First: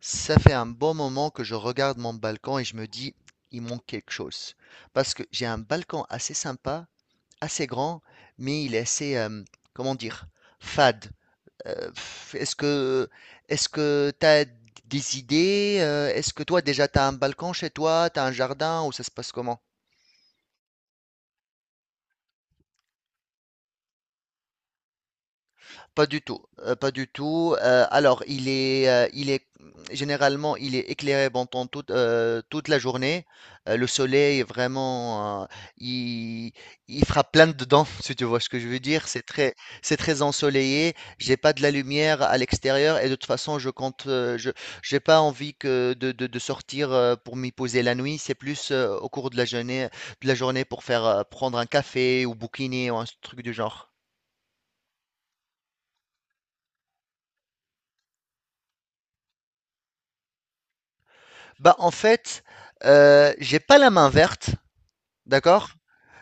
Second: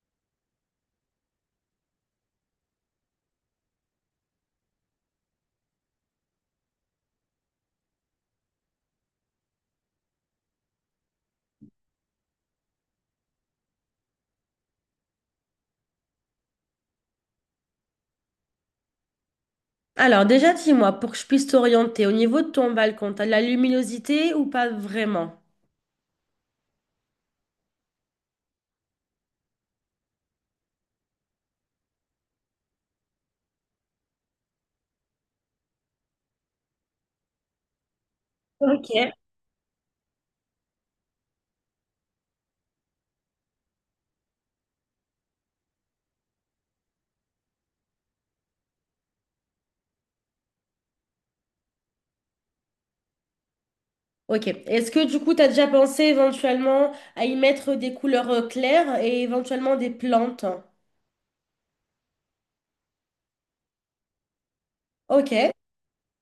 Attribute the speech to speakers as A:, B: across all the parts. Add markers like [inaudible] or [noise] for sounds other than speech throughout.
A: Ça fait un bon moment que je regarde mon balcon et je me dis, il manque quelque chose. Parce que j'ai un balcon assez sympa, assez grand, mais il est assez, comment dire, fade. Euh, pff, est-ce que, est-ce que tu as des idées? Est-ce que toi déjà tu as un balcon chez toi, tu as un jardin ou ça se passe comment?
B: Alors déjà, dis-moi, pour que je puisse t'orienter, au niveau de ton balcon, t'as de la luminosité ou pas vraiment?
A: Pas du tout, pas du tout. Alors, généralement, il est éclairé pendant toute la journée. Le soleil est vraiment, il, il frappe plein dedans, [laughs] si tu vois ce que je veux
B: Ok.
A: dire. C'est très ensoleillé. J'ai pas de la lumière à l'extérieur et de toute façon, j'ai pas envie de sortir pour m'y poser la nuit. C'est plus au cours de la journée pour faire prendre un café ou bouquiner ou un truc du genre.
B: Ok. Est-ce que du coup, t'as déjà pensé éventuellement à y mettre des couleurs claires et éventuellement des plantes?
A: Bah, en fait, j'ai pas la main verte,
B: Ok.
A: d'accord?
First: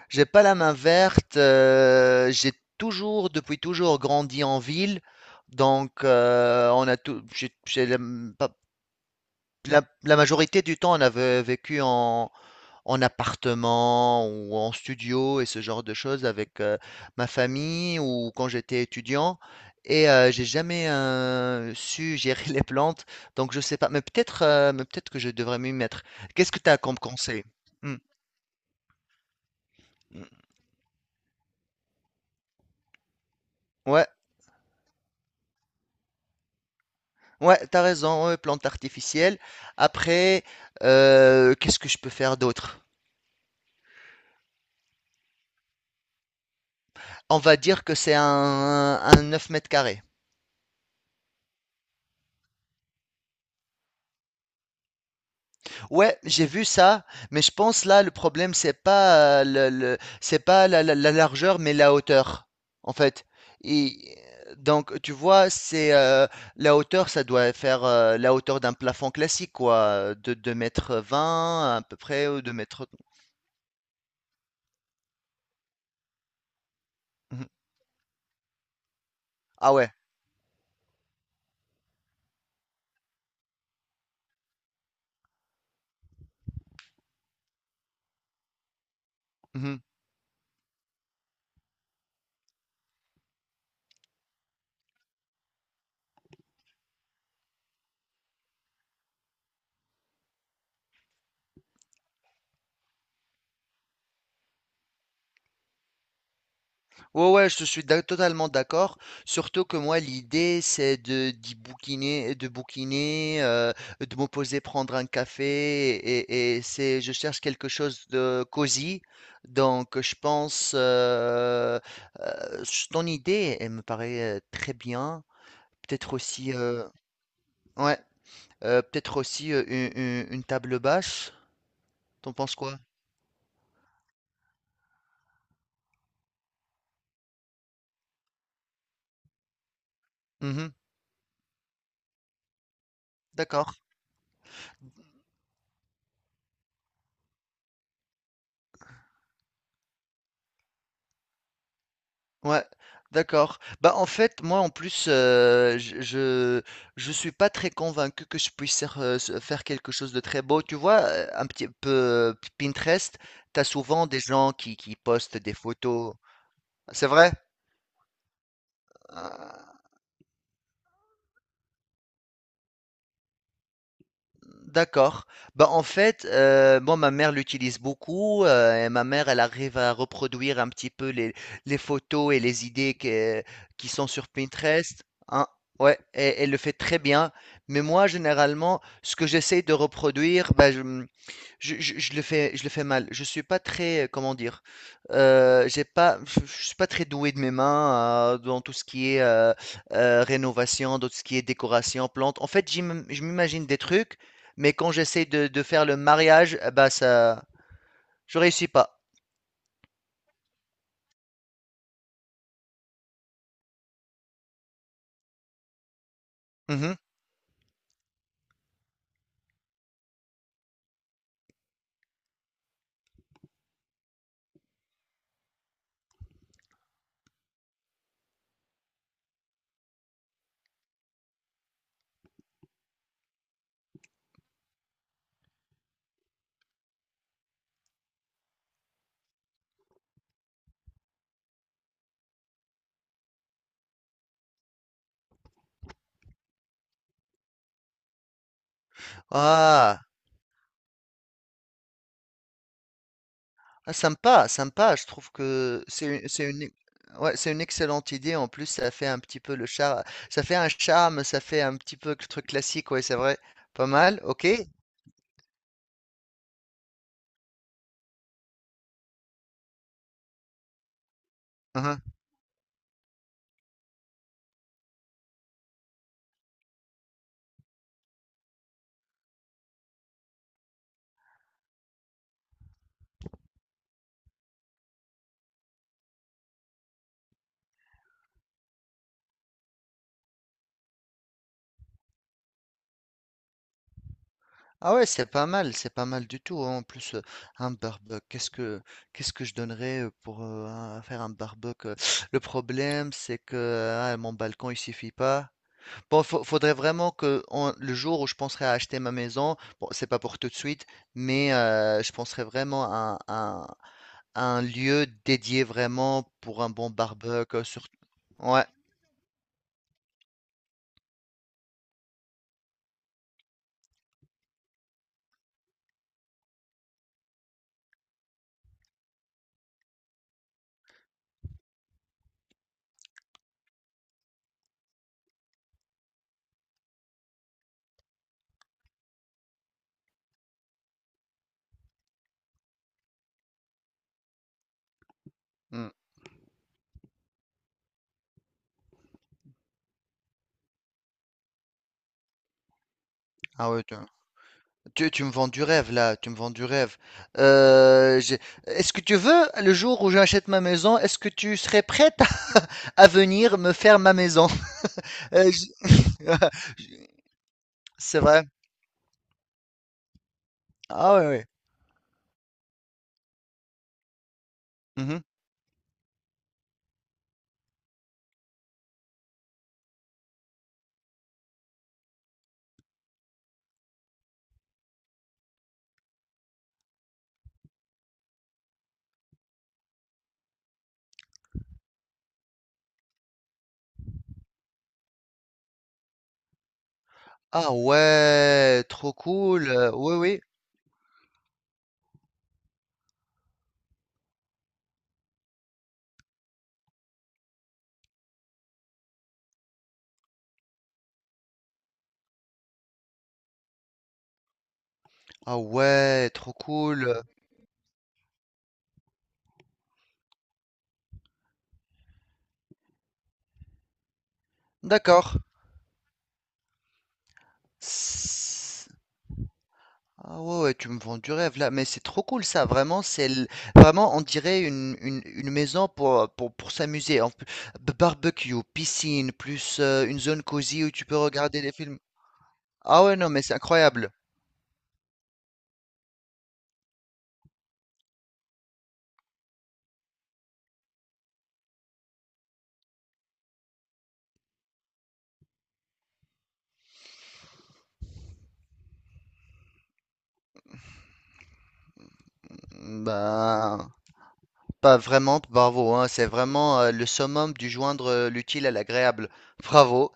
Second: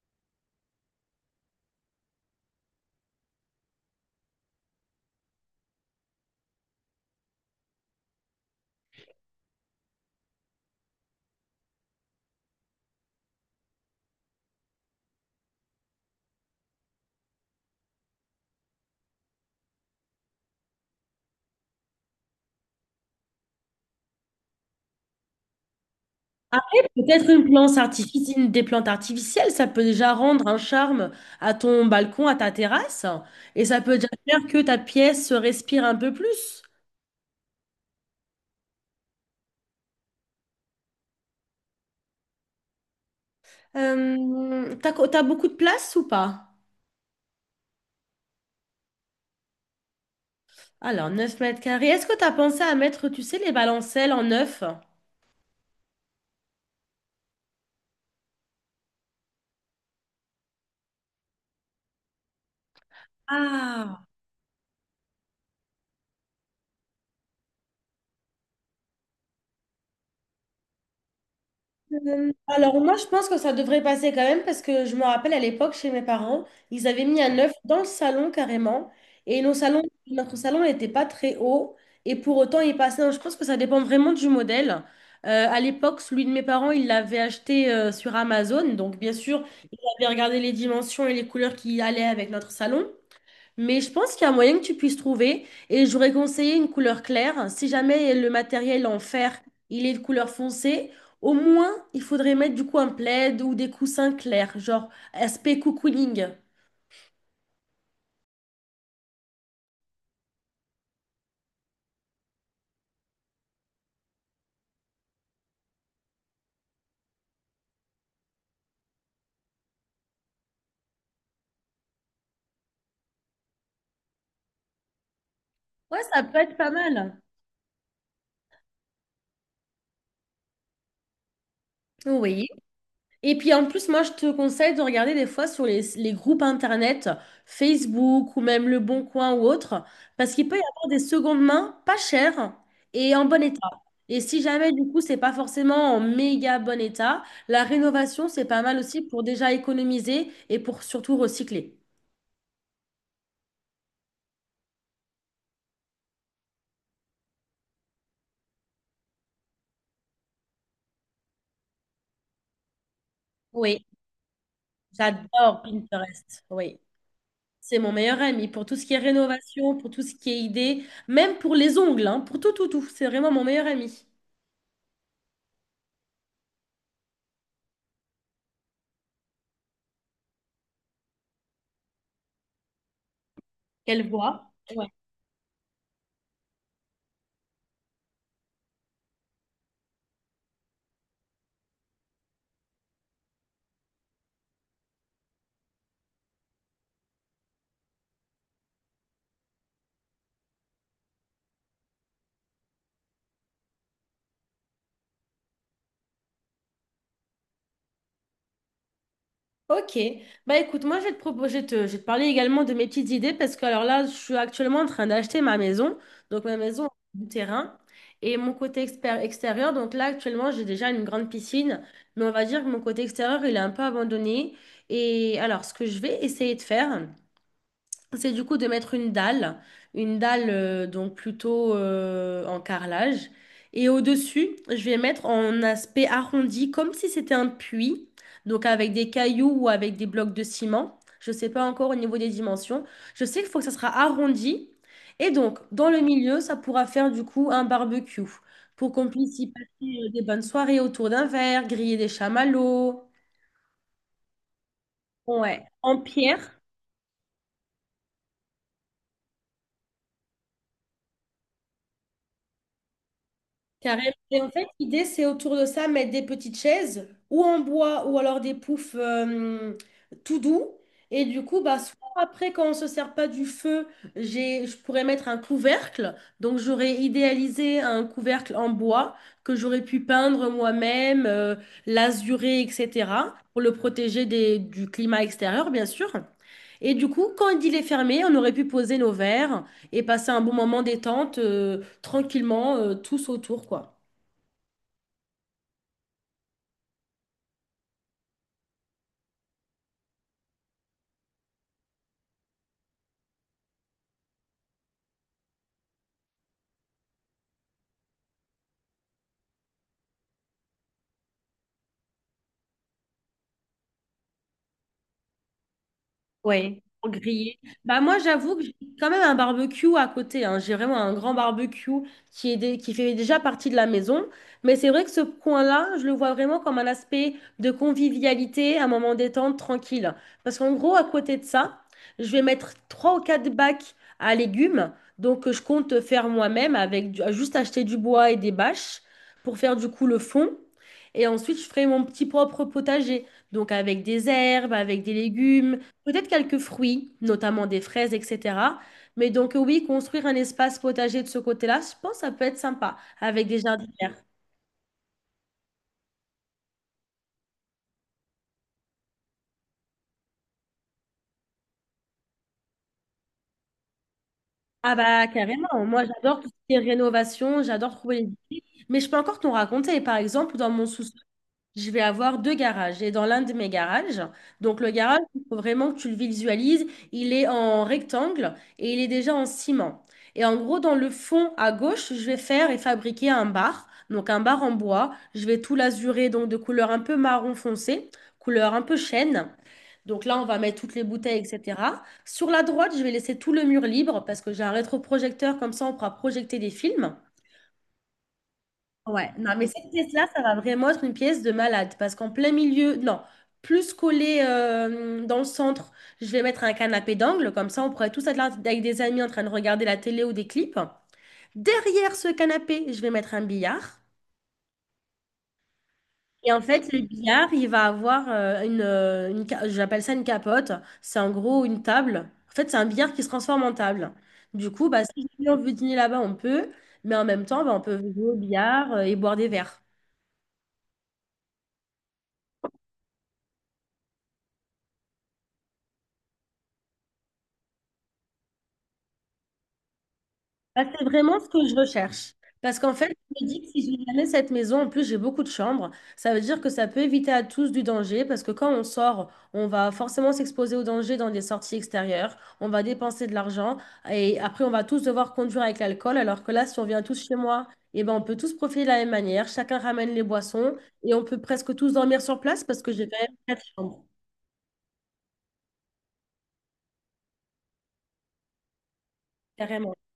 A: J'ai pas la main verte, j'ai toujours, depuis toujours, grandi en ville, donc on a tout j'ai la, pas la majorité du temps, on a ve vécu en appartement ou en studio et ce genre de choses avec ma famille ou quand j'étais étudiant. Et j'ai jamais su gérer [laughs] les plantes, donc je sais pas. Mais peut-être que je devrais m'y mettre. Qu'est-ce que tu as
B: Après,
A: comme
B: peut-être
A: conseil?
B: une plante
A: Hmm,
B: artifici- une- des plantes artificielles, ça peut déjà
A: hmm.
B: rendre un charme à ton balcon, à ta terrasse, et ça peut
A: Ouais,
B: déjà faire que ta pièce respire un peu plus.
A: ouais, t'as raison. Ouais, plantes artificielles. Après, qu'est-ce que je peux faire d'autre?
B: T'as beaucoup de place ou pas?
A: On va dire que c'est un 9 mètres carrés.
B: Alors, 9 mètres carrés. Est-ce que tu as pensé à mettre, tu sais, les balancelles en neuf?
A: Ouais, j'ai vu ça, mais je pense là le problème c'est pas la largeur mais la hauteur en fait.
B: Ah.
A: Et donc tu vois, c'est la hauteur ça doit faire la hauteur d'un plafond classique quoi, de 2,20 m à peu près ou 2
B: Alors
A: mètres.
B: moi je pense que ça devrait passer quand même parce que je me rappelle à l'époque chez mes parents, ils avaient mis un
A: Mhm.
B: œuf dans le salon carrément et nos
A: Ah
B: salons,
A: ouais.
B: notre salon n'était pas très haut et pour autant il passait. Donc, je pense que ça dépend vraiment du modèle. À l'époque, celui de mes parents, il l'avait acheté sur Amazon, donc bien sûr,
A: Mhm.
B: j'avais regardé les dimensions et les couleurs qui allaient avec notre salon. Mais je pense qu'il y a moyen que tu puisses trouver et j'aurais conseillé une couleur claire. Si jamais le matériel en fer, il est de couleur foncée, au moins il faudrait mettre du coup un plaid ou des coussins clairs, genre aspect cocooning.
A: Ouais, ouais, je te suis totalement d'accord. Surtout que moi, l'idée, c'est de d'y bouquiner, de me poser, prendre un café, et c'est, je cherche quelque chose de cosy. Donc, je pense, ton idée, elle me paraît très bien.
B: Ouais,
A: Peut-être
B: ça peut
A: aussi,
B: être pas
A: euh,
B: mal.
A: ouais, peut-être aussi une table basse. T'en
B: Oui.
A: penses quoi?
B: Et puis en plus, moi, je te conseille de regarder des fois sur les groupes internet, Facebook ou même Le Bon Coin ou autre, parce qu'il peut y
A: Mhm,
B: avoir des secondes mains pas chères et en bon état.
A: d'accord.
B: Et si jamais, du coup, c'est pas forcément en méga bon état, la rénovation, c'est pas mal aussi pour déjà économiser et pour surtout recycler.
A: Ouais, d'accord. Bah, en fait, moi, en plus, je suis pas très convaincu que je puisse faire quelque chose de très beau. Tu vois, un petit peu Pinterest, t'as
B: Oui,
A: souvent des gens qui postent des
B: j'adore
A: photos.
B: Pinterest. Oui,
A: C'est vrai?
B: c'est mon meilleur ami pour tout ce qui est
A: Ah.
B: rénovation, pour tout ce qui est idée, même pour les ongles, hein, pour tout, tout, tout. C'est vraiment mon meilleur ami.
A: D'accord. Bah, en fait, moi, ma mère l'utilise beaucoup, et ma mère, elle arrive à reproduire un petit peu les photos et les idées que qui sont
B: Quelle
A: sur
B: voix.
A: Pinterest, hein, ouais, et elle le fait très bien. Mais moi, généralement, ce que j'essaie de reproduire, bah, je, mmh je le fais mal. Je suis pas très, comment dire, j'ai pas, je suis pas très doué de mes mains dans tout ce qui est rénovation, dans tout ce qui est décoration, plantes. En fait, je m'imagine des trucs, mais quand j'essaie de faire le mariage, eh ben ça, je réussis pas.
B: Ok, bah écoute, moi je vais te proposer, je vais te parler également de mes petites idées parce que alors là, je suis actuellement en train d'acheter ma maison, donc ma maison
A: Mhm.
B: du terrain et mon côté extérieur. Donc là, actuellement, j'ai déjà une grande piscine, mais on va dire que mon côté extérieur, il est un peu abandonné. Et alors, ce que je vais essayer de faire. C'est du coup de mettre une dalle donc plutôt en carrelage. Et au-dessus, je vais mettre en aspect arrondi, comme si c'était un puits, donc avec des cailloux ou avec des blocs de ciment. Je ne sais pas encore au niveau des dimensions. Je sais qu'il faut que ça sera arrondi. Et donc, dans le milieu, ça pourra faire du coup un barbecue pour qu'on puisse y passer
A: Ah,
B: des bonnes soirées autour d'un verre, griller des chamallows.
A: ah, sympa, sympa. Je trouve
B: Ouais,
A: que
B: en
A: c'est une, c'est
B: pierre.
A: une, ouais, c'est une excellente idée. En plus, ça fait un petit peu le charme, ça fait un charme, ça fait un petit peu le truc classique. Ouais, c'est vrai. Pas
B: Carrément.
A: mal.
B: Et
A: Ok.
B: en fait, l'idée, c'est autour de ça, mettre des petites chaises, ou en bois, ou alors des poufs tout doux. Et du coup, bah, soit après, quand on ne se sert pas du feu, je pourrais mettre un couvercle. Donc, j'aurais idéalisé un couvercle en bois que j'aurais pu peindre moi-même, l'azurer, etc., pour le protéger du climat extérieur, bien sûr. Et du coup, quand il est fermé, on aurait pu poser nos verres et passer un bon moment détente, tranquillement, tous autour, quoi.
A: Ah ouais, c'est pas mal du tout, hein. En plus, un barbecue, qu'est-ce que je donnerais pour faire un barbecue? Le problème, c'est que ah, mon balcon, il suffit pas. Bon, faudrait vraiment que le jour où je penserais à acheter ma maison, bon, c'est pas pour tout de suite, mais je penserais vraiment à un lieu dédié vraiment pour un
B: Ouais,
A: bon
B: pour griller.
A: barbecue. Surtout,
B: Bah moi, j'avoue que
A: ouais.
B: j'ai quand même un barbecue à côté, hein. J'ai vraiment un grand barbecue qui est qui fait déjà partie de la maison. Mais c'est vrai que ce coin-là, je le vois vraiment comme un aspect de convivialité, un moment détente, tranquille. Parce qu'en gros, à côté de ça, je vais mettre 3 ou 4 bacs à légumes. Donc, que je compte faire moi-même avec juste acheter du bois et des bâches pour faire du coup le fond. Et ensuite, je ferai mon petit propre potager. Donc, avec des herbes, avec des légumes.
A: Mm.
B: Peut-être quelques fruits, notamment des fraises, etc. Mais donc oui, construire un espace potager de ce côté-là, je pense que ça peut être sympa avec des
A: Ah ouais,
B: jardinières.
A: tu me vends du rêve là, tu me vends du rêve. Euh, j'ai- est-ce que tu veux, le jour où j'achète ma maison, est-ce que tu serais prête [laughs] à, venir me faire ma maison?
B: Ah bah
A: Euh,
B: carrément,
A: j-
B: moi j'adore tout ce qui est
A: [laughs]
B: rénovation, j'adore
A: C'est
B: trouver
A: vrai.
B: les... Mais je peux encore t'en raconter, par exemple, dans mon sous
A: Ah ouais, ouais.
B: je vais avoir 2 garages. Et dans l'un de mes garages, donc le garage,
A: Mhm.
B: il faut vraiment que tu le visualises, il est en rectangle et il est déjà en ciment. Et en gros, dans le fond à gauche, je vais faire et fabriquer un bar, donc un bar en bois. Je vais tout l'azurer, donc de couleur un peu marron foncé, couleur un peu chêne. Donc là, on va mettre toutes les bouteilles, etc. Sur la droite, je vais laisser tout le mur libre parce que j'ai un rétroprojecteur, comme ça, on pourra projeter des films.
A: Ah ouais, trop
B: Ouais, non, mais
A: cool.
B: cette
A: Oui,
B: pièce-là,
A: oui.
B: ça va vraiment être une pièce de malade parce qu'en plein milieu, non, plus collé dans le centre, je vais mettre un canapé d'angle, comme ça on pourrait tous être là avec des amis en train de regarder la télé ou des clips. Derrière ce canapé, je vais mettre un billard.
A: Ah ouais,
B: Et
A: trop
B: en fait, le
A: cool.
B: billard, il va avoir j'appelle ça une capote, c'est en gros une table. En fait, c'est un billard qui se transforme en table. Du coup, bah, si
A: D'accord.
B: on veut dîner là-bas, on peut, mais en même temps, bah, on peut jouer au billard et boire des verres.
A: Ah ouais, ouais, tu me vends du rêve là, mais c'est trop cool ça, vraiment, vraiment on dirait une maison pour, pour s'amuser, en plus, barbecue, piscine, plus une zone
B: Bah,
A: cosy où
B: c'est
A: tu peux
B: vraiment ce
A: regarder
B: que
A: des
B: je
A: films.
B: recherche. Parce qu'en
A: Ah
B: fait,
A: ouais, non, mais
B: je me
A: c'est
B: dis que si j'ai
A: incroyable.
B: jamais cette maison, en plus j'ai beaucoup de chambres, ça veut dire que ça peut éviter à tous du danger, parce que quand on sort, on va forcément s'exposer au danger dans des sorties extérieures, on va dépenser de l'argent, et après on va tous devoir conduire avec l'alcool, alors que là, si on vient tous chez moi, eh ben, on peut tous profiter de la même manière, chacun ramène les boissons, et on peut presque tous dormir sur place, parce que j'ai quand même quatre
A: Ben,
B: chambres,
A: pas vraiment, bravo, hein, c'est vraiment le summum du joindre l'utile à l'agréable.
B: carrément.
A: Bravo.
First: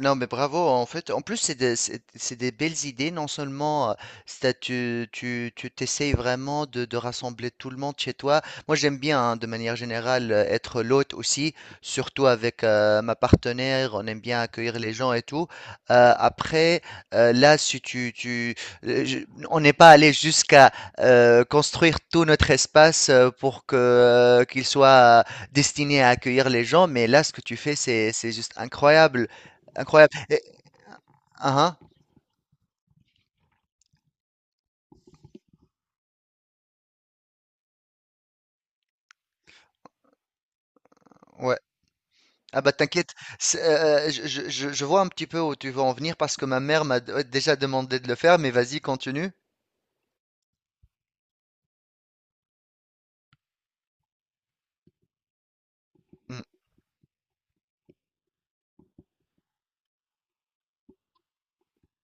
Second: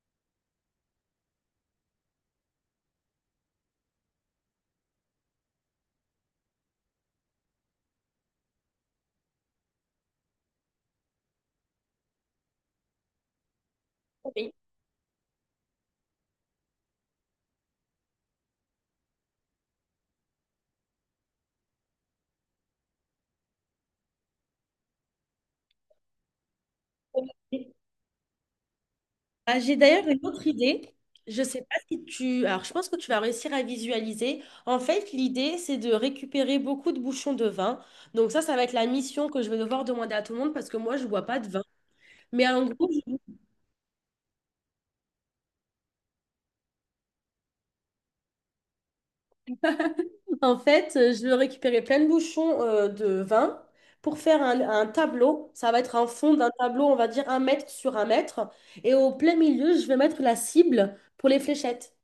A: Non, mais bravo. En fait, en plus, c'est des belles idées. Non seulement, tu t'essayes vraiment de rassembler tout le monde chez toi. Moi, j'aime bien, hein, de manière générale, être l'hôte aussi, surtout avec ma partenaire. On aime bien accueillir les gens et tout. Après, là, si euh, je- on n'est pas allé jusqu'à construire tout notre espace pour que qu'il soit destiné à accueillir les gens. Mais là, ce que tu
B: Oui.
A: fais, c'est juste incroyable.
B: Ah, j'ai d'ailleurs
A: Incroyable.
B: une
A: Et,
B: autre idée. Je sais pas
A: ah,
B: si tu... Alors, je pense que tu vas réussir à visualiser. En fait, l'idée, c'est de récupérer beaucoup de bouchons de vin. Donc ça va être la mission que je vais devoir demander à tout le monde parce que moi, je bois pas
A: ah,
B: de
A: ouais.
B: vin. Mais
A: Ah
B: en
A: bah
B: gros,
A: t'inquiète, c'est, je vois un petit peu où tu veux en venir parce que ma mère m'a ouais, déjà demandé de le faire, mais vas-y, continue.
B: en fait, je vais récupérer plein de bouchons de vin pour faire un tableau. Ça va être un fond
A: Mm,
B: d'un tableau, on va dire 1 mètre sur 1 mètre. Et au plein milieu, je vais mettre la cible pour les fléchettes.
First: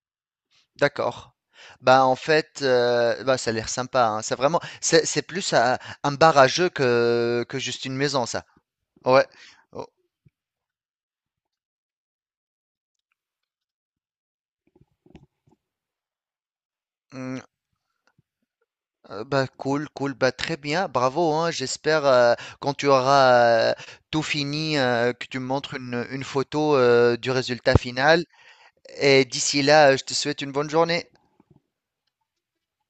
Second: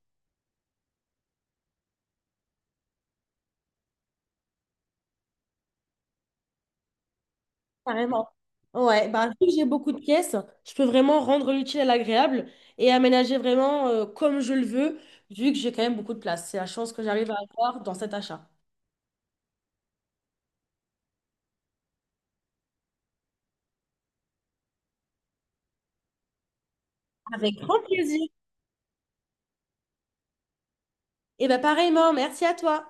A: d'accord. Bah en fait, bah, ça a l'air sympa, hein. C'est vraiment, c'est plus un bar à jeu que juste une maison,
B: Carrément.
A: ça.
B: Ouais,
A: Ouais.
B: bah, vu que j'ai
A: Oh.
B: beaucoup de pièces, je peux vraiment rendre l'utile à l'agréable et aménager vraiment comme je le veux, vu que j'ai quand même beaucoup de place. C'est la chance que j'arrive à
A: mm,
B: avoir dans cet achat.
A: Bah, cool, cool, bah, très bien, bravo, hein, j'espère quand tu auras tout fini, que tu me montres une photo du
B: Avec
A: résultat
B: grand plaisir.
A: final. Et d'ici là, je te souhaite une bonne journée.
B: Et bah pareillement, merci à toi.